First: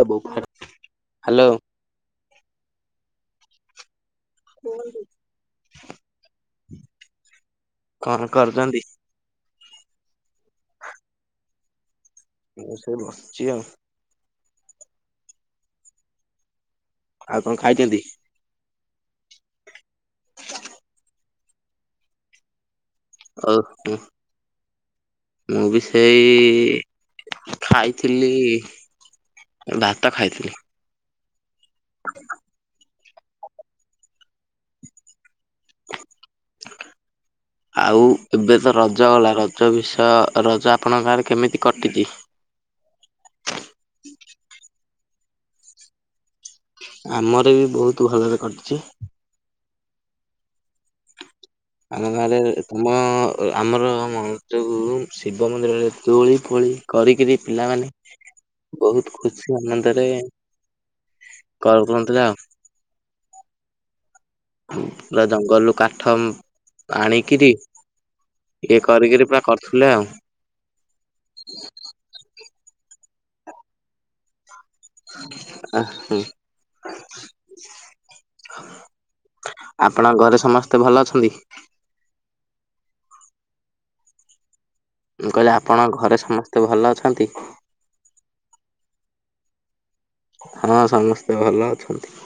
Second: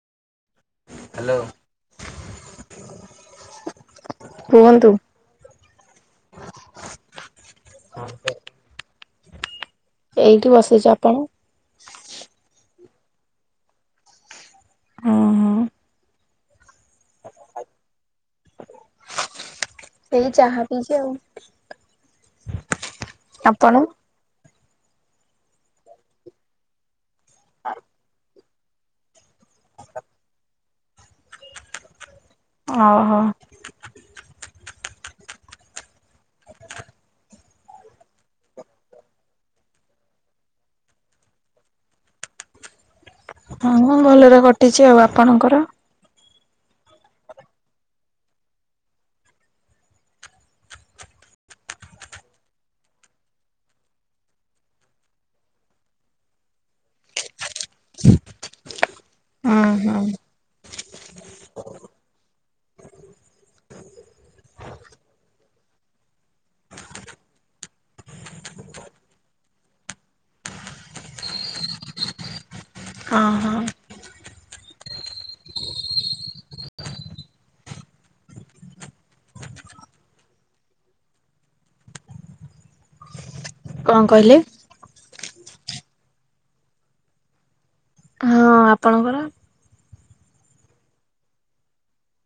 [unintelligible] Hello କୁହନ୍ତୁ। କଣ କରୁଚନ୍ତି। ଏଇଠି ବସିଚି ଆପଣ। [unintelligible] ହୁଁ ହୁଁ। ଆଉ କଣ ଖାଇଚନ୍ତି। ସେଇ ଚାହା ପିଇଚି ଆଉ। ହଉ ଆପଣ ହଁ ମୁଁ ବି ସେଇ ଖାଇଥିଲି ଭାତ ଖାଇଥିଲି। [inaudible] ଓହ। ଆଉ ଏବେ ତ ରଜ ଗଲା ରଜ ବିଷ ରଜ ଆପଣଙ୍କ ଗାଁରେ କେମିତି କଟିଚି। ହଁ ମୁଁ ଭଲରେ କଟିଚି ଆଉ ଆପଣଙ୍କର। ଆମର ବି ବୋହୁତ୍ ଭଲରେ କଟିଚି। ଆମ ଗାଁରେ ତମ ଆମର ମ ଯୋଉ ଶିବ ମନ୍ଦିରରେ ଦୋଳି ଫୋଳି କରିକିରି ପିଲାମାନେ ବୋହୁତ୍ ଖୁସି ହୁଁ ଆନନ୍ଦରେ। ହୁଁ। [unintelligible] ପୁରା ଜଙ୍ଗଲ୍ରୁୁ କାଠ ଆଣିକିରି। ଇଏ କରିକିରି ପୁରା କର୍ଥିଲେ ଆଉ। ହଁ ହଁ। [unintelligible] ଆପଣଙ୍କ ଘରେ ସମସ୍ତେ ଭଲ ଅଛନ୍ତି। କଣ କହିଲେ। ମୁଁ କହିଲି ଆପଣଙ୍କ ଘରେ ସମସ୍ତେ ଭଲ ଅଛନ୍ତି। ହଁ ଆପଣଙ୍କର। ହଁ ସମସ୍ତେ ଭଲ ଅଛନ୍ତି।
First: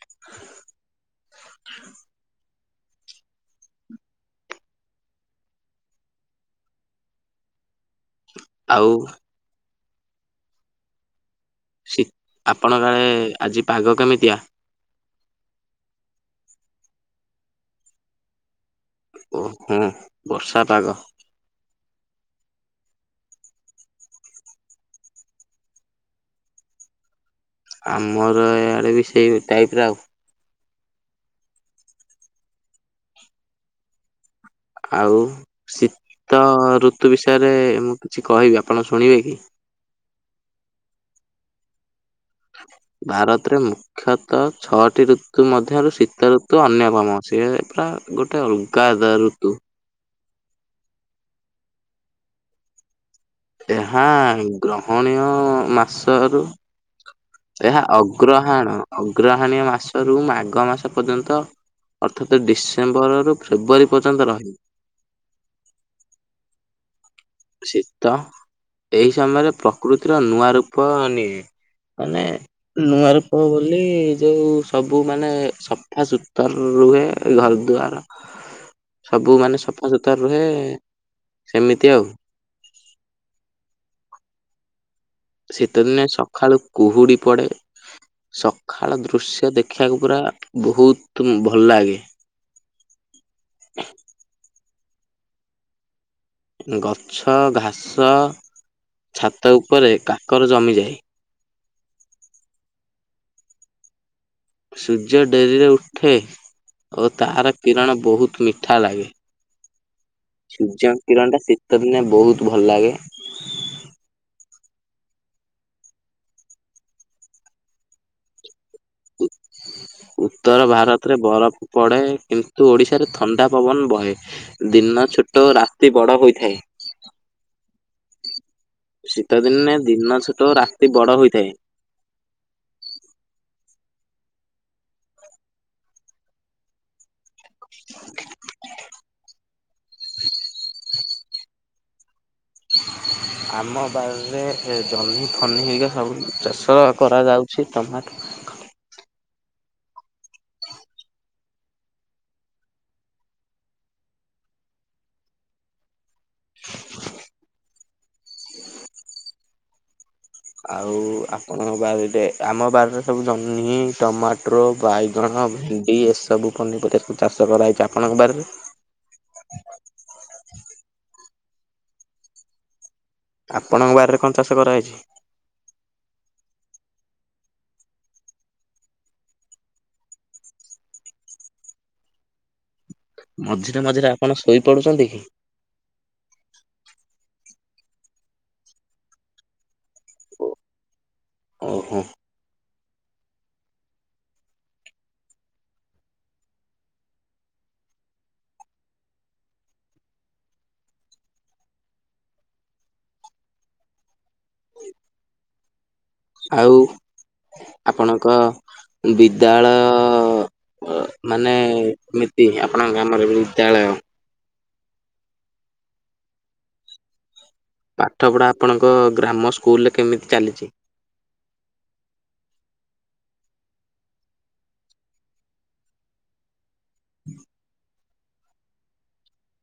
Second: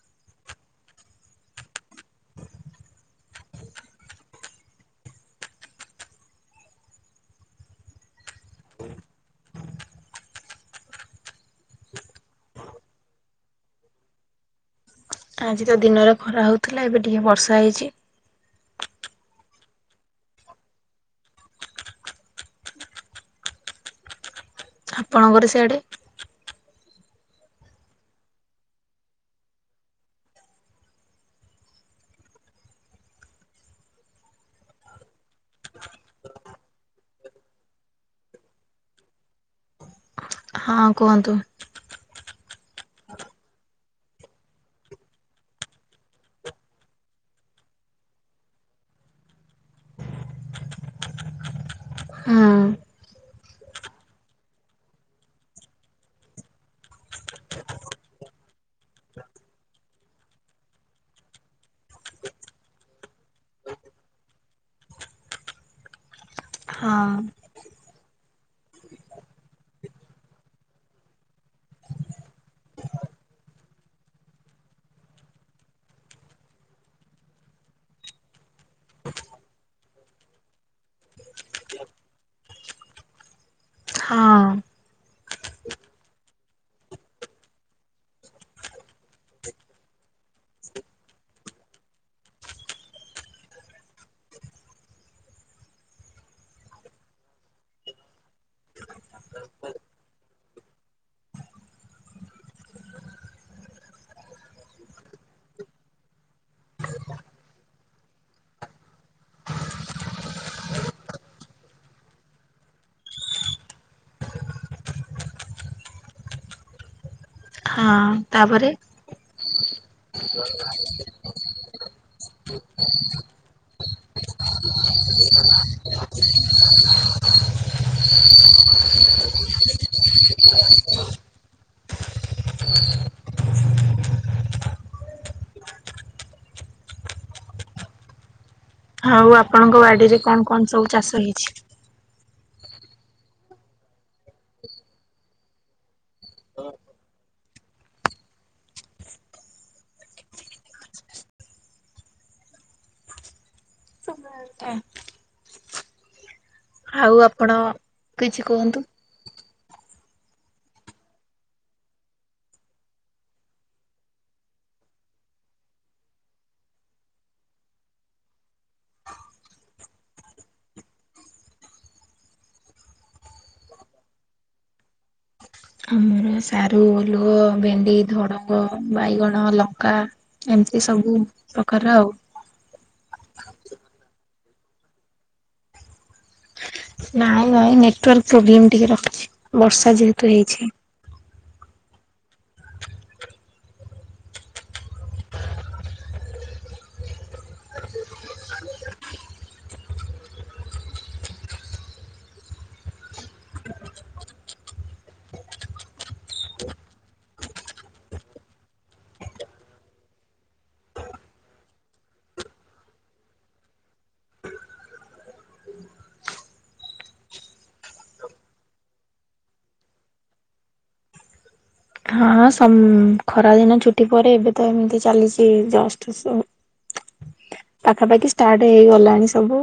[inaudible] ଆଉ ସି ଆପଣଙ୍କ ଆଡ଼େ ଆଜି ପାଗ କେମିତିଆ? ଆଜି ତ ଦିନରେ ଖରା ହଉଥିଲା ଏବେ ଟିକେ ବର୍ଷା ହେଇଛି। ଓହୋ ବର୍ଷା ପାଗ। ଆପଣଙ୍କର ସେଆଡେ। ଆମର ଇଆଡ଼େବି ସେଇ ଟାଇପର ଆଉ। ଆଉ ଶୀତ ଋତୁ ବିଷୟରେ ମୁଁ କିଛି କହିବି ଆପଣ ଶୁଣିବେକି? ହଁ କୁହନ୍ତୁ। ଭାରତରେ ମୁ ମୁଖ୍ୟତଃ ଛଅଟି ଋତୁ ମଧ୍ୟରୁ ଶୀତ ଋତୁ ଅନ୍ୟପମ ସିଏ ପୁରା ଗୋଟେ ଅଲଗା [unintelligible] ଋତୁ। ହଁ। ଏହା ଗ୍ରହଣୀୟ ମାସରୁ ଏହା ଅଗ୍ରହାଣ ଅଗ୍ରହାଣ ମାସରୁୁ ମାଘ ମାସ ପର୍ଯ୍ୟନ୍ତ ଅର୍ଥାତ ଡିସେମ୍ବରରୁୁ ଫେବୃୟରୀ ପର୍ଯ୍ୟନ୍ତ ରହିବ। ହଁ। ଶୀତ ଏଇଁ ସମୟରେ ପ୍ରକୃତିର ନୂଆ ରୂପ ନିଏ। ମାନେ ନୂଆ ରୂପ ବୋଲି ଯୋଉ ସବୁ ମାନେ ସଫା ସୁତୁର ରୁହେ ଘର ଦୁଆର। ସବୁ ମାନେ ସଫା ସୁତୁର ରୁହେ ସେମିତି ଆଉ। ହଁ। ଶୀତ ଦିନେ ସଖାଳୁ କୁହୁଡ଼ି ପଡ଼େ। ସକାଳ ଦୃଶ୍ୟ ଦେଖିବାକୁ ପୁରା ବହୁତ ଭଲ ଲାଗେ। ଗଛ ଘାସ ଛାତ ଉପରେ କାକର ଜମିଯାଏ। ସୂର୍ଯ୍ୟ ଡେରିରେ ଉଠେ। ଓ ତାହାର କିରଣ ବହୁତ୍ ମିଠା ଲାଗେ। ସୂର୍ଯ୍ୟ କିରଣଟା ଶୀତ ଦିନେ ବହୁତ୍ ଭଲ ଲାଗେ। ହଁ ତାପରେ। ଉତ୍ତର ଭାରତରେ ବରଫ ପଡେ କିନ୍ତୁ ଓଡିଶାରେ ଥଣ୍ଡା ପବନ ବହେ। ଦିନ ଛୋଟ ରାତି ବଡ ହୋଇଥାଏ। [inaudible] ଶୀତ ଦିନେ ଦିନ ଛୋଟ ରାତି ବଡ ହୋଇଥାଏ। [inaudible] [inaudible] ଆଉ ଆପଣଙ୍କ ବାଡ଼ିରେ କଣ କଣ ସବୁ ଚାଷ ହେଇଛି? ଆମ ବାରିରେ ଏ ଜହ୍ନି ଫହ୍ନି ହେଇକି ସବୁ ଚାଷ କରାଯାଉ ସେ ଟମାଟୋ। ଆଜ୍ଞା। ଆଉ ଆପଣ କିଛି କୁହନ୍ତୁ? ଆଉ ଆପଣ ବାରିଡେ ଆମ ବାରିରେ ସବୁ ଜହ୍ନି ଟମାଟୋ। ଟ୍ରୋର୍ ବାଇଗଣ ଭେଣ୍ଡି ଏସବୁ ପନିପରିବା ସବୁ ଚାଷ କରାଯାଇଚି ଆପଣଙ୍କ ବାରିରେ? ଆପଣଙ୍କ ବାରିରେ କଣ ଚାଷ କରାହେଇଚି? ଆମର ସାରୁ ଓଲୁଅ ଭେଣ୍ଡି ଧଡଙ୍ଗ ବାଇଗଣ ଲଙ୍କା। ଏମିତି ସବୁ ପ୍ରକାର ଆଉ। ମଝିରେ ମଝିରେ ଆପଣ ଶୋଇପଡୁଚନ୍ତି କି? ନାଇଁ ନାଇଁ ନେଟୱାର୍କ ପ୍ରୋବ୍ଲେମ ଟିକେ ରଖୁଛି ବର୍ଷା ଯେହେତୁ ହେଇଛି। ଓହୋ। ଆଉ ଆପଣଙ୍କ ବିଦ୍ୟାଳୟ ଅ ମାନେ ଏମିତି ଆପଣଙ୍କ ଗ୍ରାମ ରେ ବିଦ୍ୟାଳୟ ପାଠପଢା ଆପଣଙ୍କ ଗ୍ରାମ ସ୍କୁଲ ରେ କେମିତି ଚାଲିଚି? ହଁଁ ସମ୍ ଖରା ଦିନ ଛୁଟି ପରେ ଏବେ ତ ଏମିତି ଚାଲିଚି ଜଷ୍ଟ ସୋ ପାଖାପାଖି ଷ୍ଟାର୍ଟ ହେଇଗଲାଣି ସବୁ।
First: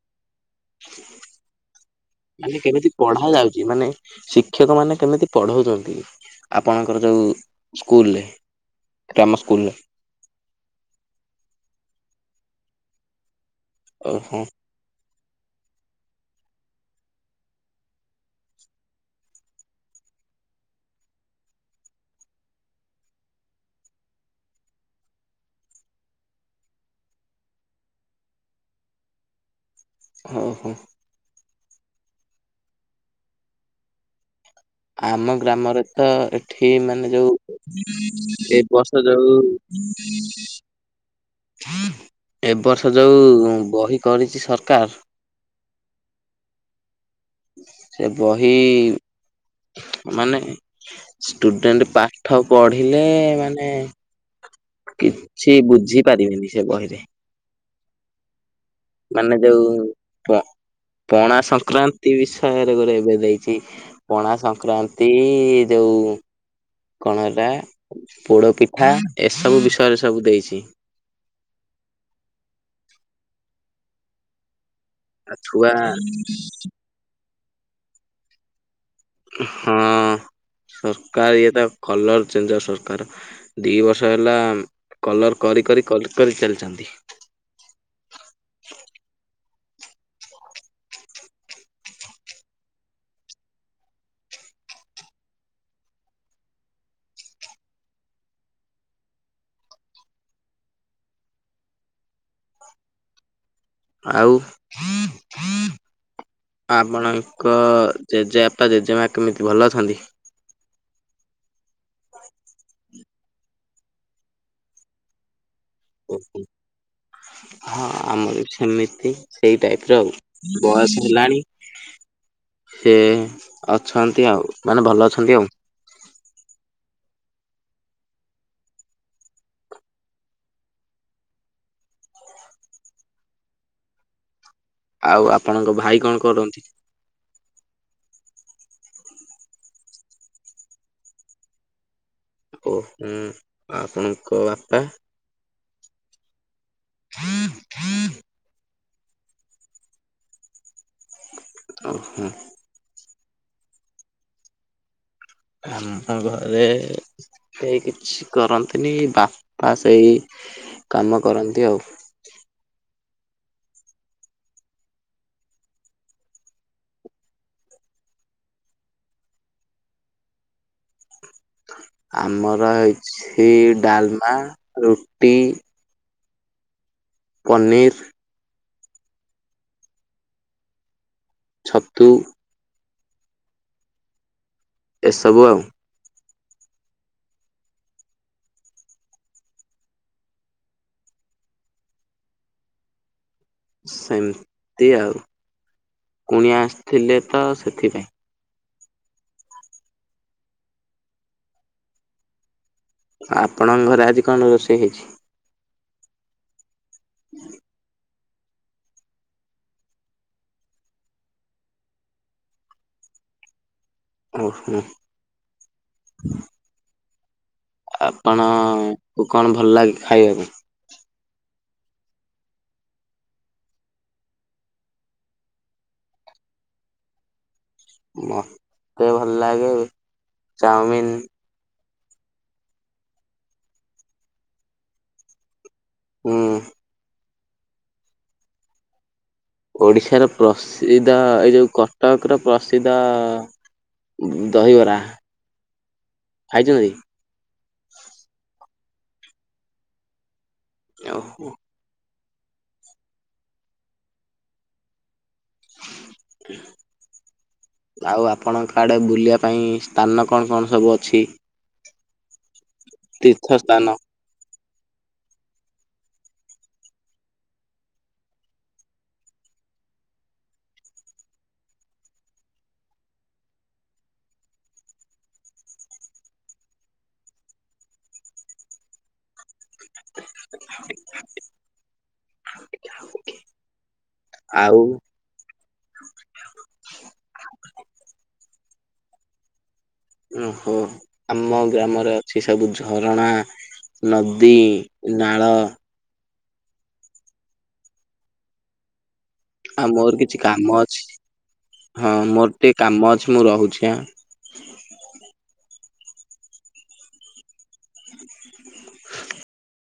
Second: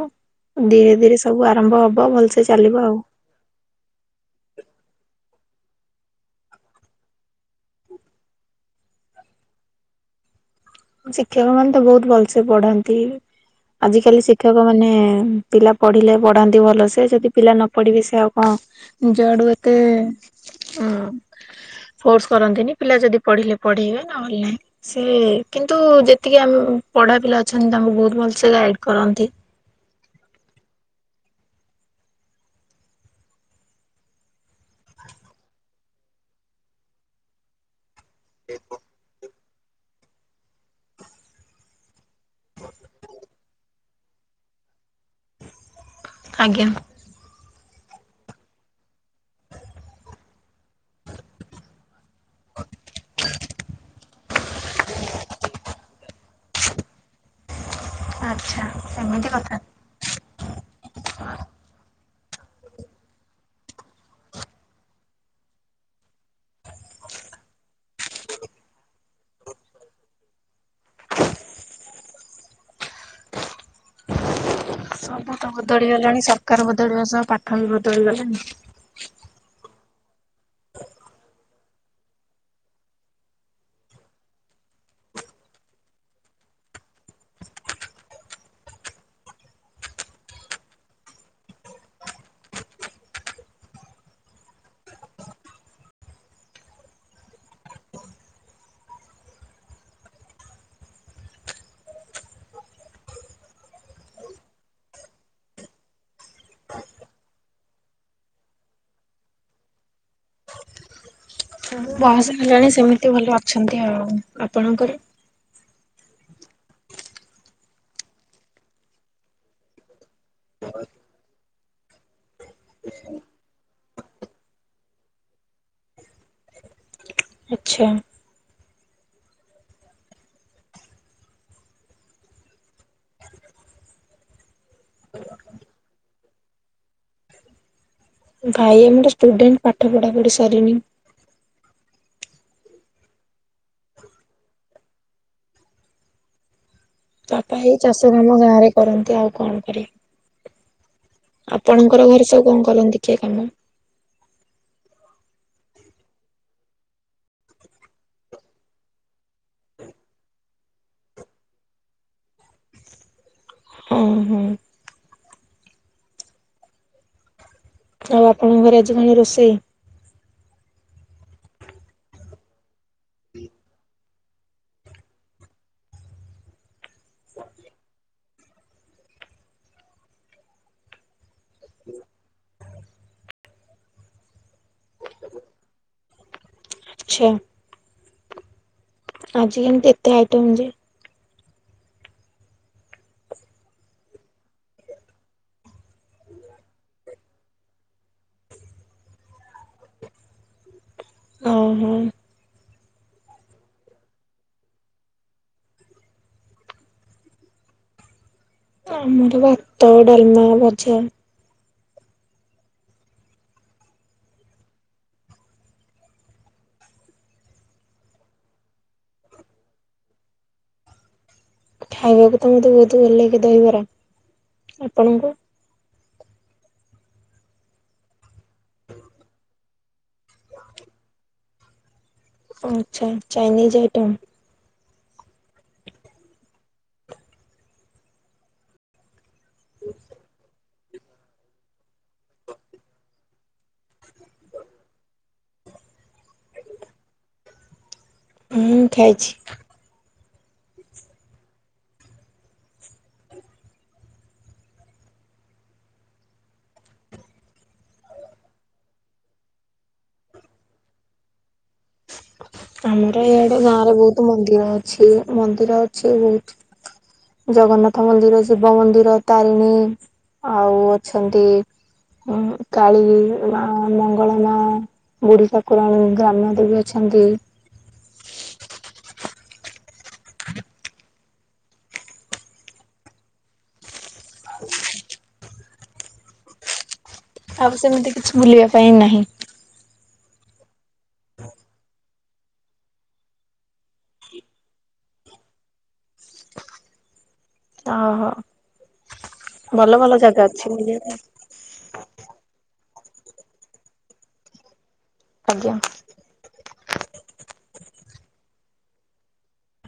ଧୀରେ ଧୀରେ ସବୁ ଆରମ୍ଭ ହବ ଭଲ୍ସେ ମାନେ ଚାଲିବ କେମିତି ଆଉ। ପଢା ଯାଉଚି ମାନେ। ଶିକ୍ଷକ ମାନେ କେମିତି ପଢଉଚନ୍ତି ଆପଣଙ୍କର ଯୋଉ ସ୍କୁଲ୍ରେ। ଗ୍ରାମ ସ୍କୁଲ୍ରେ। ଶିକ୍ଷକ ମାନେ ତ ବୋହୁତ୍ ଭଲ୍ସେ ପଢାନ୍ତି। ଆଜିକାଲି ଓହୋ ଶିକ୍ଷକ ମାନେ ପିଲା ପଢିଲେ ପଢାନ୍ତି ଭଲ ସେ ଯଦି ପିଲା ନ ପଢିବେ ସେ ଆଉ କଣ ନିଜଆଡୁ ଏତେ ହଁ। ଫୋର୍ସ କରନ୍ତିନି ପିଲା ଯଦି ପଢିଲେ ପଢେଇବେ ନହେଲେ ନାହିଁ ସେ କିନ୍ତୁ ଯେତିକି ଆମ ପଢ଼ା ପିଲା ଅଛନ୍ତି। ତାକୁ ବୋହୁତ୍ ଭଲସେ ଗାଇଡ଼୍ କରନ୍ତି। ଅଁହ। ଆମ ଗ୍ରାମରେ ତ ଏଠି ମାନେ ଯୋଉ ଏ ବର୍ଷ ଯୋଉ [inaudible] ଏ ବର୍ଷ ଯୋଉ ବହି କରିଚି ସରକାର୍। ଆଜ୍ଞା। ସେ ବହି ମାନେ ଷ୍ଟୁଡେଣ୍ଟ ପାଠ ପଢିଲେ ମାନେ। କିଛି ବୁଝି ପାରିବିନି ସେ ବହିରେ। ଆଚ୍ଛା। ଏମିତି ମାନେ କଥା। ଯୋଉ ପ ପଣା ସଂକ୍ରାନ୍ତି ବିଷୟରେ ଗୋଟେ ଏବେ ଦେଇଛି? ପଣା ସଂକ୍ରାନ୍ତି ଯୋଉ। କଣ ହେଇଟା ପୋଡ ପିଠା ଏସବୁ ବିଷୟରେ ସବୁ ଦେଇଛି। ସବୁ ଆଉ ତ ଛୁଆ ବଦଳି ଗଲାଣି ସରକାର ବଦଳିବା ସହ ପାଠ ବି ବଦଳିଗଲାଣି। ହଁ ସରକାର ଇଏ ତ କଲର ଚେଞ୍ଜ ସରକାର। ଦି ବର୍ଷ ହେଲା କଲର କରି କରି କରି କରି ଚାଲିଛନ୍ତି। ଆଉ। ଆପଣଙ୍କ ଜେଜେବାପା ଜେଜେମା କେମିତି ଭଲ ଅଛନ୍ତି? ତାଙ୍କୁ ବୟସ ହେଲାଣି ସେମିତି ଭଲ ଅଛନ୍ତି। ଆଉ ଆପଣଙ୍କର? ହଁ ଆମର ବି ସେମିତି ସେଇ ଟାଇପ ର ଆଉ। ବୟସ ହେଲାଣି। ସେ ଅଛନ୍ତି ଆଉ ମାନେ ଭଲ ଅଛନ୍ତି ଆଉ। ଆଚ୍ଛା। ଆଉ ଆପଣଙ୍କ ଭାଇ କଣ କରନ୍ତି? ଭାଇ ଏମିତି ଷ୍ଟୁଡେଣ୍ଟ ପାଠ ପଢା ପଢି ସରନି। ଓ ହୁଁ। ଆପଣଙ୍କ ବାପା ବାପା ଏଇ ଚାଷ କାମ ଗାଁ ରେ କରନ୍ତି ଆଉ କଣ କରିବେ। ଆପଣଙ୍କର ଓହୋ ଘରେ ସବୁ କଣ କରନ୍ତି କିଏ କାମ। ଆମ ଘରେ ସେ କିଛି କରନ୍ତିନି ବାପା ସେଇ କାମ କରନ୍ତି ଆଉ। ଉଁ ହୁଁ। ଆଉ ଆପଣଙ୍କ ଘରେ ଆଜି କଣ ରୋଷେଇ? ଆମର ହେଇଛି ଡାଲମା, ରୁଟି। ପନିର୍। ଛତୁ। ଏସବୁ ଆଉ। ଆଛା। ଆଜି କେମିତି ଏତେ ଆଇଟମ୍ ଯେ? ସେମତି ଆଉ କୁଣି ଆସିଥିଲେ ତ ସେଥିପାଇଁ। ଓହୋ। ଆପଣଙ୍କ ଘରେ ଆଜି କଣ ରୋଷେଇ ହେଇଛି? [inaudible] ଆମର ଭାତ ଡାଲମା ଭଜା। ଓ ହୋ। ଆପଣଙ୍କୁ କଣ ଭଲ ଲାଗେ ଖାଇବାକୁ? ଖାଇବାକୁ ତ ମତେ ବହୁତ ଭଲ ଲାଗେ ଦହିବରା ଆପଣଙ୍କୁ ମୋତେ ଭଲ ଲାଗେ ଚାଉମିିନ। ଓ ଆଛା ଚାଇନିଜ୍ ଆଇଟମ୍। ହୁଁ। ଓଡ଼ିଶାର ପ୍ରସିଦ୍ଧ ଏ ଯୋଉ କଟକର ପ୍ରସିଦ୍ଧ ଦହିବରା ଖାଇଛନ୍ତି। ହୁଁ ଖାଇଛି। ଓହୋ। ହ [inaudible] ଆଉ ଆପଣଙ୍କ ଆଡେ ବୁଲିବା ପାଇଁ ସ୍ଥାନ କଣ କଣ ସବୁ ଅଛି? ଆମର ତୀର୍ଥ ଇଆଡେ ଗାଁ ସ୍ଥାନ ରେ ବହୁତ ମନ୍ଦିର ଅଛି ମନ୍ଦିର ଅଛି ବହୁତ। ଜଗନ୍ନାଥ ମନ୍ଦିର ଶିବ ମନ୍ଦିର ତାରିଣୀ। ଆଉ ଅଛନ୍ତି। ଉଁ କାଳୀ ମା ମଙ୍ଗଳା ମା ବୁଢୀ ଠାକୁରାଣୀ ଗ୍ରାମ ଦେଵୀ ଅ ଛନ୍ତି। ଆଉ ଆଉ ସେମିତି କିଛି ବୁଲିବା ପାଇଁ ନାହିଁ। ଓହୋ ଆମ ଗ୍ରାମରେ ଅଛି ସବୁ ଝରଣା ନଦୀ ନାଳ ଓହୋ। ଆଉ ଭଲ ମୋର ଭଲ କିଛି ଜାଗା କାମ ବୁଲିବା ଅଛି ପାଇଁ ହଁ ମୋର ଟିକେ କାମ ଅଛି ମୁଁ ରହୁଛି ଆ ଆଜ୍ଞା।